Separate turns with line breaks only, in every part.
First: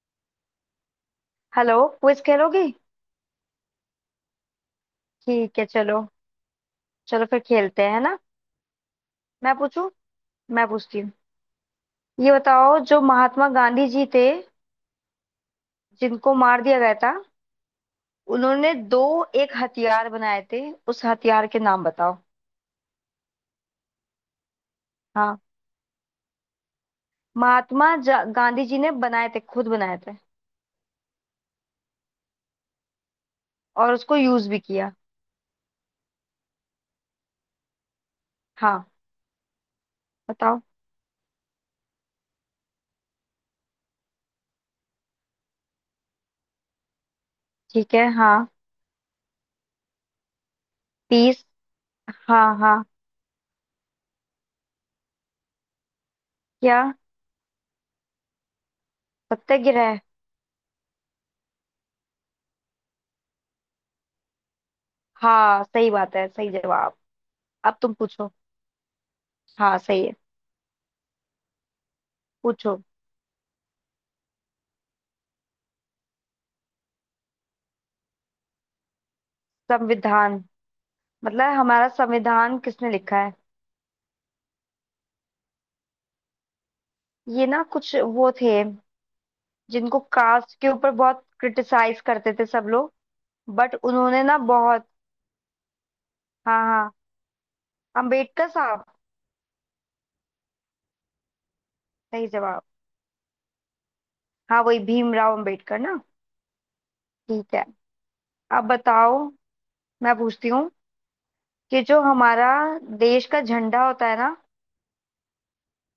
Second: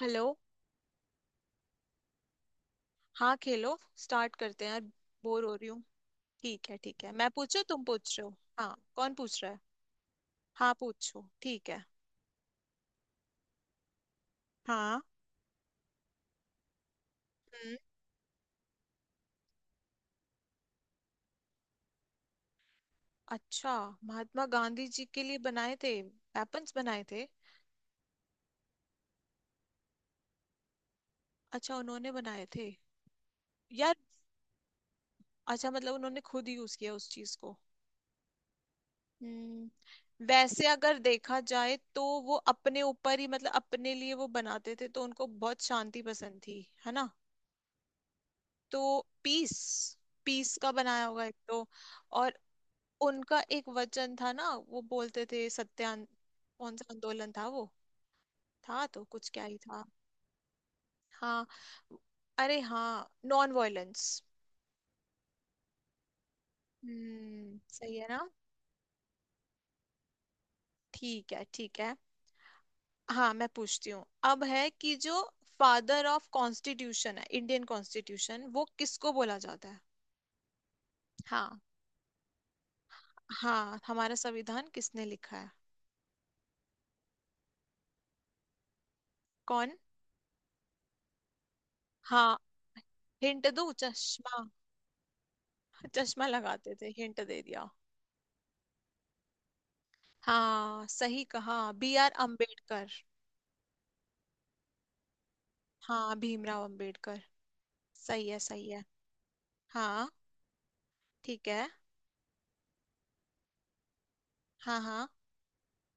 Hello.
Hello, quiz खेलोगी?
हाँ, खेलो, स्टार्ट करते हैं यार। बोर हो
ठीक है,
रही हूँ।
चलो।
ठीक है, ठीक है।
चलो
मैं
फिर
पूछूं?
खेलते
तुम
हैं, है
पूछ
ना।
रहे हो? हाँ, कौन पूछ रहा
मैं
है?
पूछूं। मैं
हाँ,
पूछती हूँ।
पूछो, ठीक है।
ये बताओ, जो महात्मा गांधी जी थे,
हाँ।
जिनको मार दिया गया था,
हम्म।
उन्होंने दो एक हथियार बनाए थे। उस हथियार के नाम बताओ।
अच्छा। महात्मा गांधी जी के लिए
हाँ,
बनाए थे, वेपन्स बनाए थे?
महात्मा गांधी जी ने बनाए थे, खुद बनाए थे।
अच्छा, उन्होंने बनाए थे
और
यार।
उसको यूज भी किया।
अच्छा, मतलब उन्होंने खुद यूज किया उस चीज को?
हाँ।
हम्म।
बताओ।
वैसे अगर देखा जाए तो वो अपने ऊपर ही मतलब अपने लिए वो बनाते थे, तो उनको बहुत शांति पसंद थी, है ना।
ठीक है, हाँ।
तो पीस। पीस का बनाया होगा एक
पीस।
तो। और
हाँ, हाँ।
उनका एक वचन था ना, वो बोलते थे सत्यान। कौन
क्या?
सा आंदोलन था वो? था तो कुछ, क्या ही था।
सत्याग्रह।
हाँ। अरे हाँ, नॉन वायलेंस।
हाँ, सही बात है, सही जवाब।
हम्म,
अब तुम
सही है ना।
पूछो। हाँ, सही है।
ठीक है, ठीक है।
पूछो।
हाँ, मैं पूछती हूँ। अब है कि जो फादर ऑफ कॉन्स्टिट्यूशन है, इंडियन कॉन्स्टिट्यूशन, वो किसको बोला जाता है?
संविधान। मतलब
हाँ,
हमारा संविधान किसने लिखा है?
हाँ, हमारा संविधान किसने लिखा है?
ये ना कुछ वो थे,
कौन?
जिनको कास्ट के ऊपर बहुत क्रिटिसाइज करते
हाँ,
थे सब लोग।
हिंट दो,
बट उन्होंने ना
चश्मा।
बहुत।
चश्मा
हाँ,
लगाते थे,
हाँ।
हिंट दे दिया।
अंबेडकर साहब।
हाँ, सही कहा। बी आर
सही जवाब।
अम्बेडकर।
हाँ, वही भीमराव अंबेडकर ना।
हाँ, भीमराव अम्बेडकर।
ठीक है।
सही है,
अब
सही है।
बताओ।
हाँ।
मैं पूछती हूँ,
ठीक है।
कि जो हमारा देश का झंडा होता है ना,
हाँ, हाँ,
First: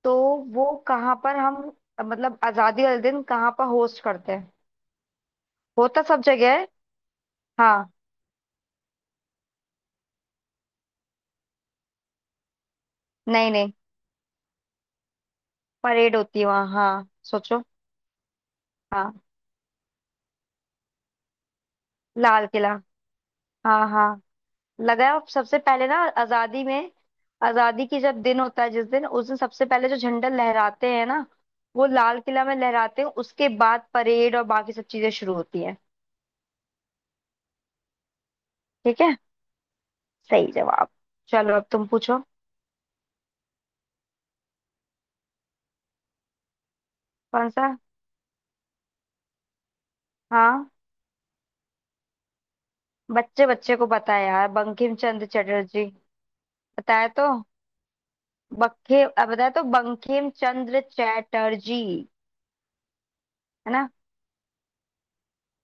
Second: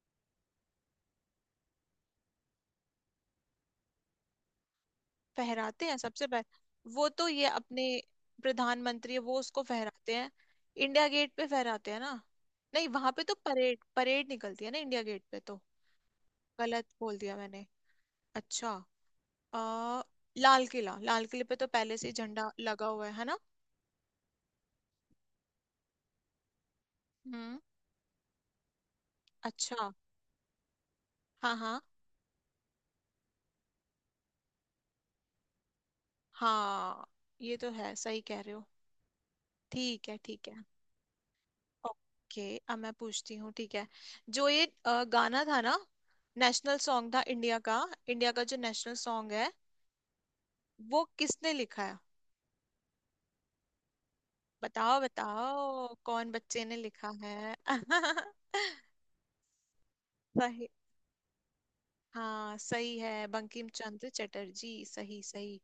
तो वो कहाँ पर हम, मतलब आजादी वाले दिन कहाँ पर होस्ट करते हैं?
फहराते हैं
होता सब
सबसे
जगह है।
पहले वो तो। ये अपने
हाँ।
प्रधानमंत्री है वो, उसको फहराते हैं। इंडिया गेट पे फहराते हैं ना? नहीं, वहां पे तो
नहीं, नहीं।
परेड, परेड निकलती है ना इंडिया गेट पे तो।
परेड होती है वहाँ,
गलत
हाँ,
बोल दिया मैंने।
सोचो।
अच्छा।
हाँ।
आ, लाल किला। लाल किले पे तो पहले से ही
लाल
झंडा
किला।
लगा हुआ है ना।
हाँ, हाँ। लगाया, और सबसे पहले ना आजादी में।
हम्म।
आजादी की जब दिन होता है, जिस दिन, उस दिन सबसे पहले
अच्छा।
जो झंडा लहराते हैं ना,
हाँ, हाँ,
वो लाल किला में लहराते हैं, उसके बाद परेड और बाकी सब चीजें शुरू होती हैं।
हाँ। ये तो है, सही कह रहे हो।
ठीक है,
ठीक है, ठीक
सही
है।
जवाब। चलो, अब तुम पूछो।
ओके, अब मैं पूछती हूँ, ठीक है। जो ये गाना था ना, नेशनल सॉन्ग था
कौन
इंडिया
सा?
का। इंडिया का जो नेशनल सॉन्ग है,
हाँ,
वो किसने लिखा है?
बच्चे बच्चे को पता है यार, बंकिम
बताओ
चंद्र चटर्जी।
बताओ, कौन बच्चे ने
बताया
लिखा
तो,
है?
बताया तो बंकिम
सही।
चंद्र चटर्जी।
हाँ, सही है, बंकिम
है ना।
चंद्र चटर्जी, सही, सही।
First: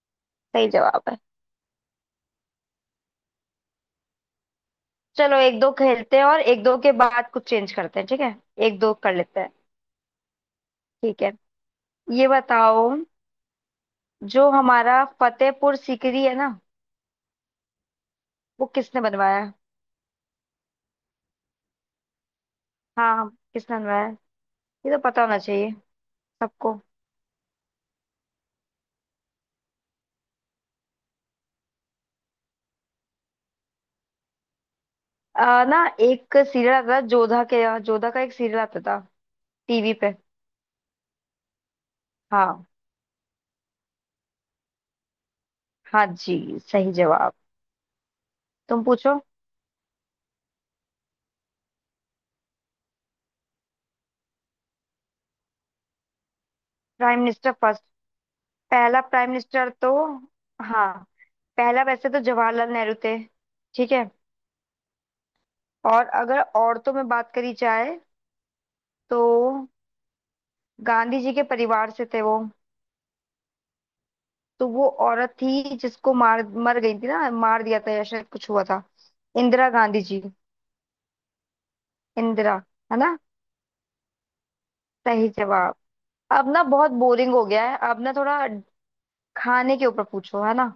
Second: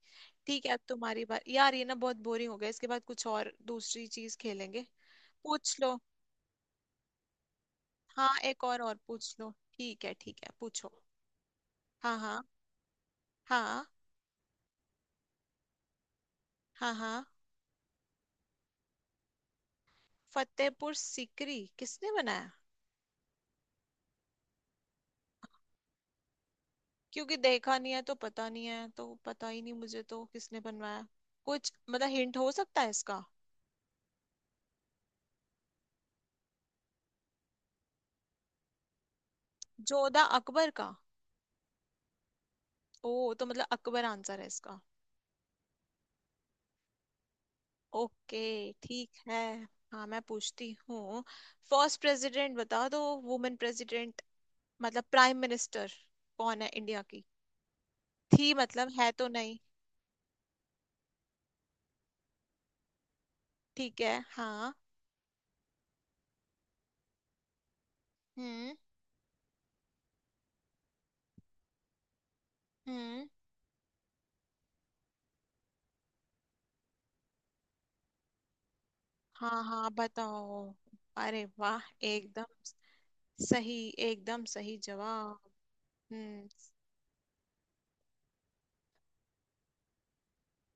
ठीक
सही
है, अब
जवाब है।
तुम्हारी बात यार, ये ना बहुत बोरिंग हो गया, इसके बाद कुछ और दूसरी चीज खेलेंगे।
चलो एक दो
पूछ लो।
खेलते हैं, और एक दो के बाद कुछ चेंज करते हैं, ठीक
हाँ,
है।
एक
एक दो
और
कर
पूछ
लेते
लो,
हैं।
ठीक है, ठीक है, पूछो।
ठीक है।
हाँ।
ये
हाँ।
बताओ,
हाँ।
जो हमारा फतेहपुर सीकरी है ना,
हाँ। हाँ।
वो किसने बनवाया?
फतेहपुर सिकरी किसने बनाया?
हाँ, हाँ, किसने बनवाया? ये तो पता होना चाहिए सबको।
क्योंकि देखा नहीं है तो पता नहीं है, तो पता ही नहीं मुझे तो किसने बनवाया। कुछ मतलब हिंट हो सकता है इसका?
ना, एक सीरियल आता था जोधा के यहाँ, जोधा का एक सीरियल आता था, टीवी पे।
जोधा अकबर का?
हाँ।
ओ, तो मतलब अकबर आंसर है इसका।
हाँ जी, सही जवाब।
ओके,
तुम
ठीक
पूछो।
है। हाँ, मैं पूछती हूँ। फर्स्ट प्रेसिडेंट बता दो, वुमेन प्रेसिडेंट, मतलब प्राइम मिनिस्टर कौन है इंडिया
प्राइम
की?
Minister first?
थी, मतलब
पहला
है तो
प्राइम
नहीं।
मिनिस्टर तो, हाँ, पहला वैसे तो जवाहरलाल नेहरू थे। ठीक
ठीक
है।
है, हाँ।
और अगर औरतों में बात करी जाए,
हम्म।
तो गांधी जी के परिवार से थे वो।
हम्म।
तो वो औरत थी, जिसको मार मर गई थी ना, मार दिया था, या शायद कुछ हुआ था।
हाँ,
इंदिरा
हाँ,
गांधी जी।
बताओ। अरे वाह, एकदम
इंदिरा, है ना।
सही। एकदम सही
सही
जवाब।
जवाब।
हम्म।
अब ना बहुत बोरिंग हो गया है, अब ना थोड़ा खाने के ऊपर पूछो, है ना।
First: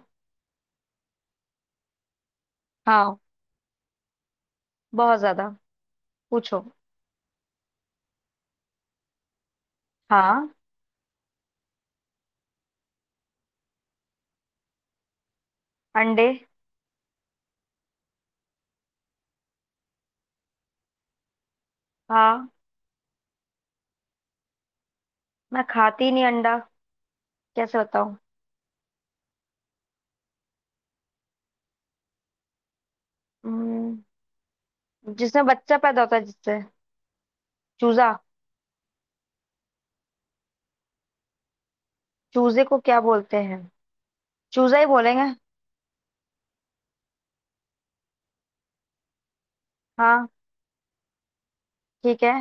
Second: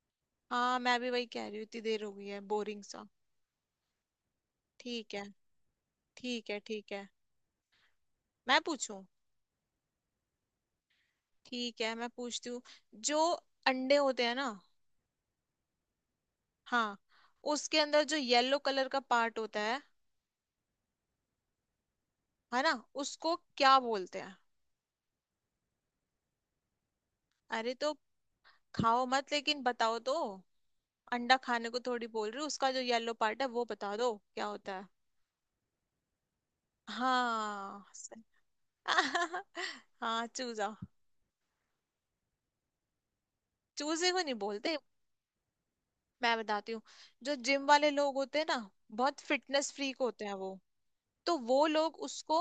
हाँ, मैं भी वही कह रही हूँ, इतनी देर हो गई है, बोरिंग सा।
हाँ,
ठीक
बहुत
है,
ज्यादा।
ठीक है।
पूछो।
ठीक है, मैं पूछूं?
हाँ।
ठीक है, मैं पूछती हूँ। जो अंडे होते हैं ना।
अंडे।
हाँ, उसके अंदर जो येलो कलर का पार्ट होता है
हाँ।
है ना, उसको क्या बोलते हैं?
मैं खाती नहीं अंडा,
अरे
कैसे
तो
बताऊं?
खाओ मत लेकिन बताओ तो। अंडा खाने को थोड़ी बोल रही हूँ, उसका जो येलो पार्ट है, वो
हम्म,
बता दो क्या होता है।
जिसमें बच्चा पैदा होता है, जिससे।
हाँ
चूजा।
सही। हाँ चूजा।
चूजे को क्या बोलते हैं?
चूजे को नहीं बोलते।
चूजा ही बोलेंगे।
मैं बताती हूँ। जो जिम वाले लोग होते हैं ना, बहुत फिटनेस फ्रीक होते
हाँ।
हैं वो, तो वो लोग
ठीक है।
उसको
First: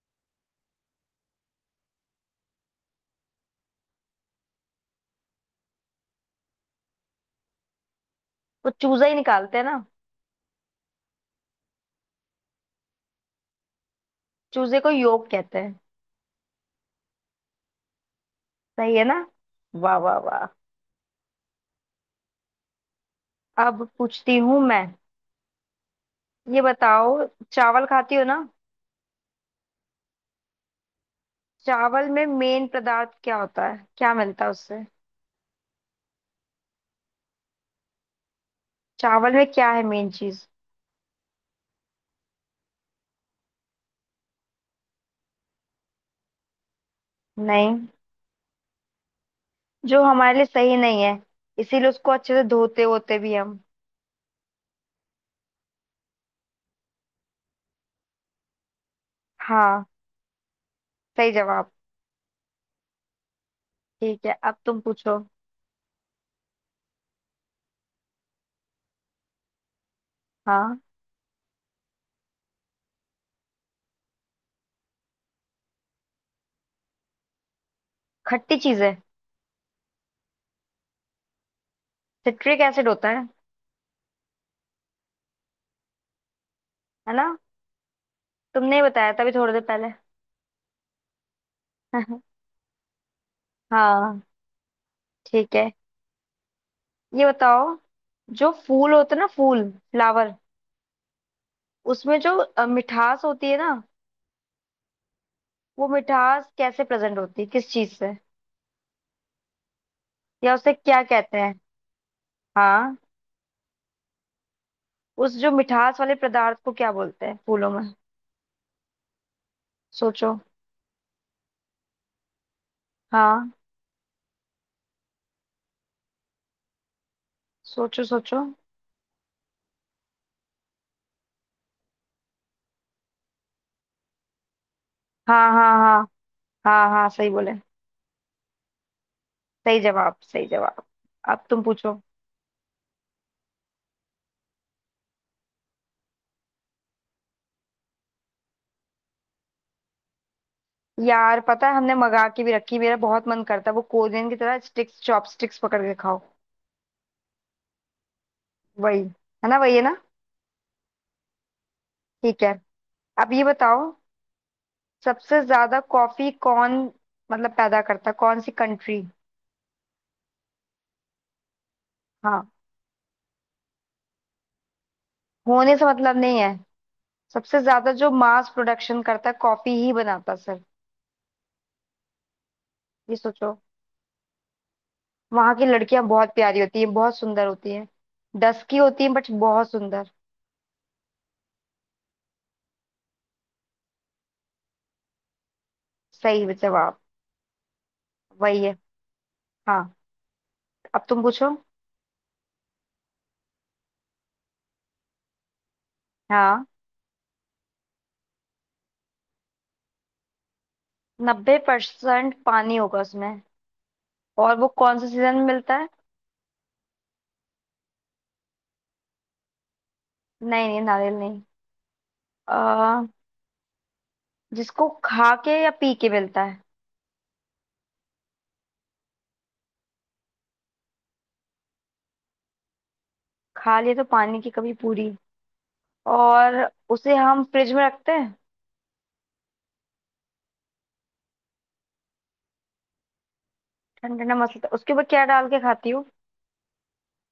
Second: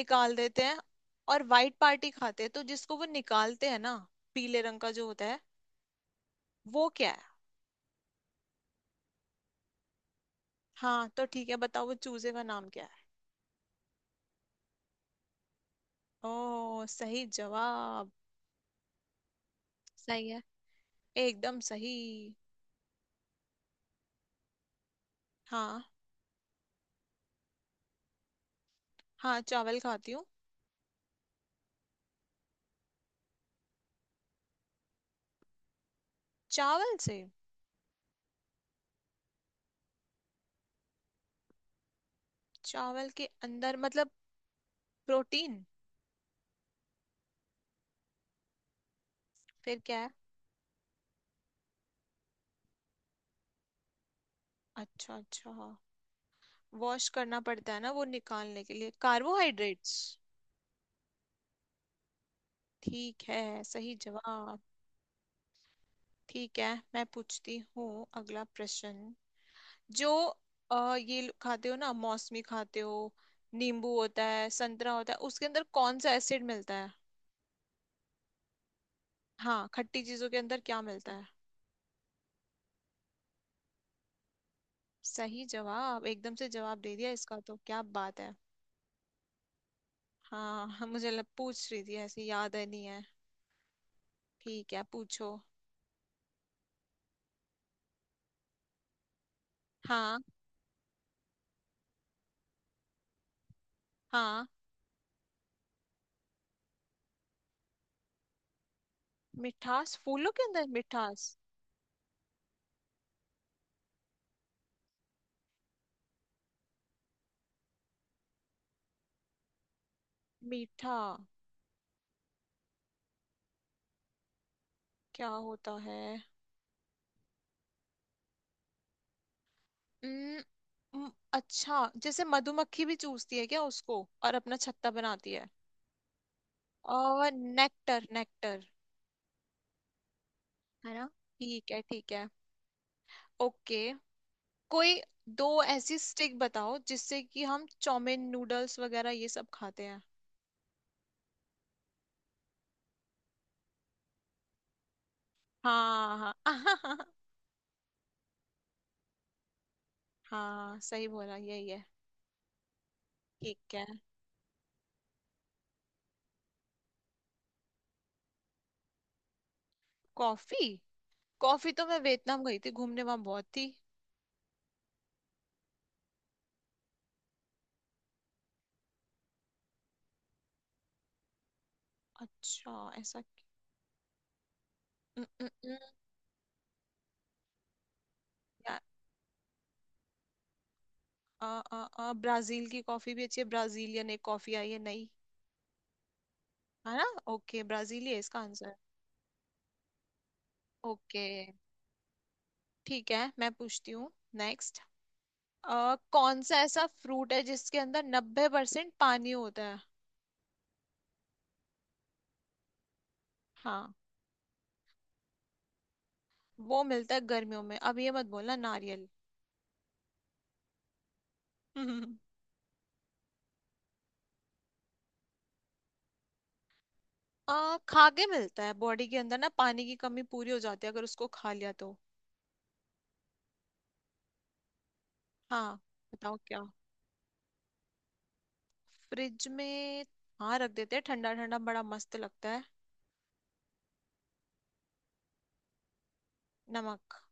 निकाल देते हैं और वाइट पार्टी खाते हैं। तो जिसको वो निकालते हैं ना, पीले रंग का जो होता है, वो क्या है?
वो चूजा ही निकालते हैं ना।
हाँ, तो ठीक है, बताओ वो चूजे का नाम क्या है?
चूजे को योग कहते हैं।
ओ, सही जवाब।
सही है ना। वाह वाह
सही है,
वाह।
एकदम सही।
अब पूछती हूँ मैं।
हाँ,
ये बताओ, चावल खाती हो ना।
हाँ, चावल खाती हूँ।
चावल में मेन पदार्थ क्या होता है, क्या मिलता है उससे?
चावल से?
चावल में क्या है मेन चीज?
चावल के अंदर मतलब प्रोटीन?
नहीं।
फिर क्या
जो
है?
हमारे लिए सही नहीं है, इसीलिए उसको अच्छे से धोते होते भी हम।
अच्छा, अच्छा, हाँ। वॉश करना पड़ता है ना, वो निकालने के लिए,
हाँ,
कार्बोहाइड्रेट्स।
सही जवाब।
ठीक है, सही
ठीक है, अब
जवाब।
तुम पूछो।
ठीक है, मैं पूछती हूँ अगला प्रश्न। जो
हाँ।
खाते हो ना मौसमी खाते हो, नींबू होता है, संतरा होता है, उसके अंदर कौन सा एसिड मिलता है?
खट्टी चीज है।
हाँ, खट्टी चीजों के अंदर क्या मिलता है?
सिट्रिक एसिड होता है।
सही जवाब, एकदम से जवाब दे दिया
है ना,
इसका तो, क्या बात है।
तुमने ही बताया था अभी थोड़ी देर पहले।
हाँ हाँ, पूछ रही थी ऐसे, याद है नहीं है।
हाँ।
ठीक है, पूछो।
ठीक है। ये बताओ, जो फूल होते हैं ना, फूल,
हाँ।
फ्लावर, उसमें जो मिठास होती है ना,
हाँ,
वो मिठास कैसे प्रेजेंट होती है, किस चीज से,
मिठास, फूलों के
या
अंदर
उसे क्या
मिठास?
कहते हैं? हाँ। उस जो मिठास वाले पदार्थ को क्या बोलते हैं फूलों में? सोचो।
मीठा?
हाँ।
क्या होता है?
सोचो, सोचो।
उम्म, उम्म, अच्छा, जैसे मधुमक्खी भी चूसती है क्या उसको और अपना छत्ता बनाती है?
हाँ, हाँ, हाँ। हाँ, हाँ, सही
और
बोले,
नेक्टर, नेक्टर।
सही जवाब, सही जवाब।
है ना।
अब तुम
ठीक है,
पूछो।
ठीक है, ओके। कोई दो ऐसी स्टिक बताओ जिससे कि हम चाउमीन, नूडल्स वगैरह ये सब खाते हैं।
यार पता है, हमने मंगा के भी रखी, मेरा बहुत मन करता है वो कोरियन की तरह स्टिक्स, चॉपस्टिक्स पकड़ के
हाँ
खाओ।
हाँ
वही। है ना, वही है ना।
हाँ, सही बोला, यही है।
ठीक है। अब ये
ठीक
बताओ,
है।
सबसे ज्यादा कॉफी कौन, मतलब पैदा करता है, कौन सी कंट्री?
कॉफी। कॉफी तो मैं वियतनाम
हाँ।
गई थी घूमने, वहां बहुत थी।
होने से मतलब नहीं है, सबसे ज्यादा जो मास प्रोडक्शन करता है, कॉफी ही बनाता है सर।
अच्छा,
ये सोचो।
न, न,
वहां की
न,
लड़कियां बहुत प्यारी होती हैं, बहुत सुंदर होती हैं, डस की
या-
होती हैं, बट बहुत सुंदर।
आ, आ, ब्राजील की कॉफी भी अच्छी है, ब्राजीलियन एक कॉफी आई है नई,
सही
है
जवाब।
ना। ओके, ब्राजील ही है इसका
वही
आंसर।
है। हाँ। अब तुम
ओके।
पूछो।
ठीक है, मैं पूछती हूँ नेक्स्ट। कौन सा
हाँ,
ऐसा फ्रूट है जिसके अंदर 90% पानी होता है?
नब्बे परसेंट पानी होगा उसमें,
हाँ,
और वो कौन से सीजन में मिलता है?
वो मिलता है गर्मियों में। अब ये मत बोलना नारियल।
नहीं, नहीं, नारियल नहीं। आ, जिसको खा के, या पी के मिलता है?
खा के मिलता है, बॉडी के अंदर ना पानी की कमी पूरी हो जाती है अगर उसको खा लिया तो।
खा लिए तो पानी की कमी पूरी।
हाँ, बताओ
और
क्या।
उसे हम फ्रिज में रखते हैं।
फ्रिज में? हाँ, रख देते हैं, ठंडा ठंडा बड़ा मस्त लगता है।
ठंडा ठंडा मसलता, उसके ऊपर क्या डाल के खाती हूँ?
नमक।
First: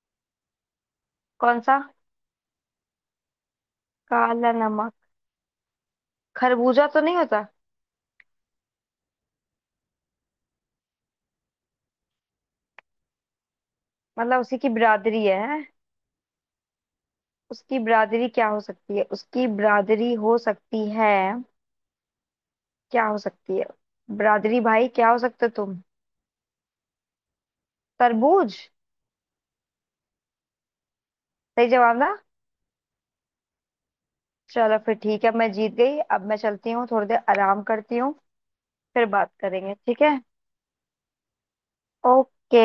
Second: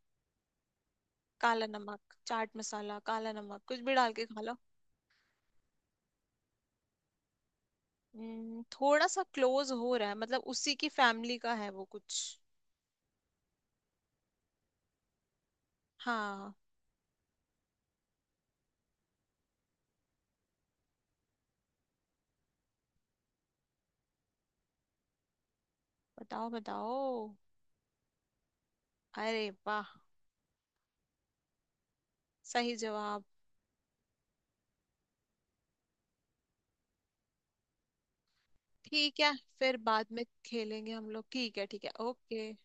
कौन
काला
सा?
नमक, चाट मसाला, काला नमक, कुछ भी डाल के खा
काला
लो।
नमक। खरबूजा तो नहीं होता?
थोड़ा सा क्लोज हो रहा है, मतलब उसी की फैमिली का है वो कुछ।
मतलब उसी की बिरादरी है, हैं?
हाँ,
उसकी बिरादरी क्या हो सकती है, उसकी बिरादरी हो सकती है, क्या हो सकती है, बिरादरी भाई क्या हो सकते हो तुम?
बताओ बताओ।
तरबूज।
अरे वाह,
सही जवाब ना।
सही जवाब।
चलो फिर, ठीक है, मैं जीत गई, अब मैं चलती हूँ, थोड़ी देर आराम करती हूँ। फिर
ठीक है,
बात करेंगे,
फिर
ठीक
बाद
है।
में खेलेंगे हम लोग, ठीक है, ठीक है, ओके।
ओके।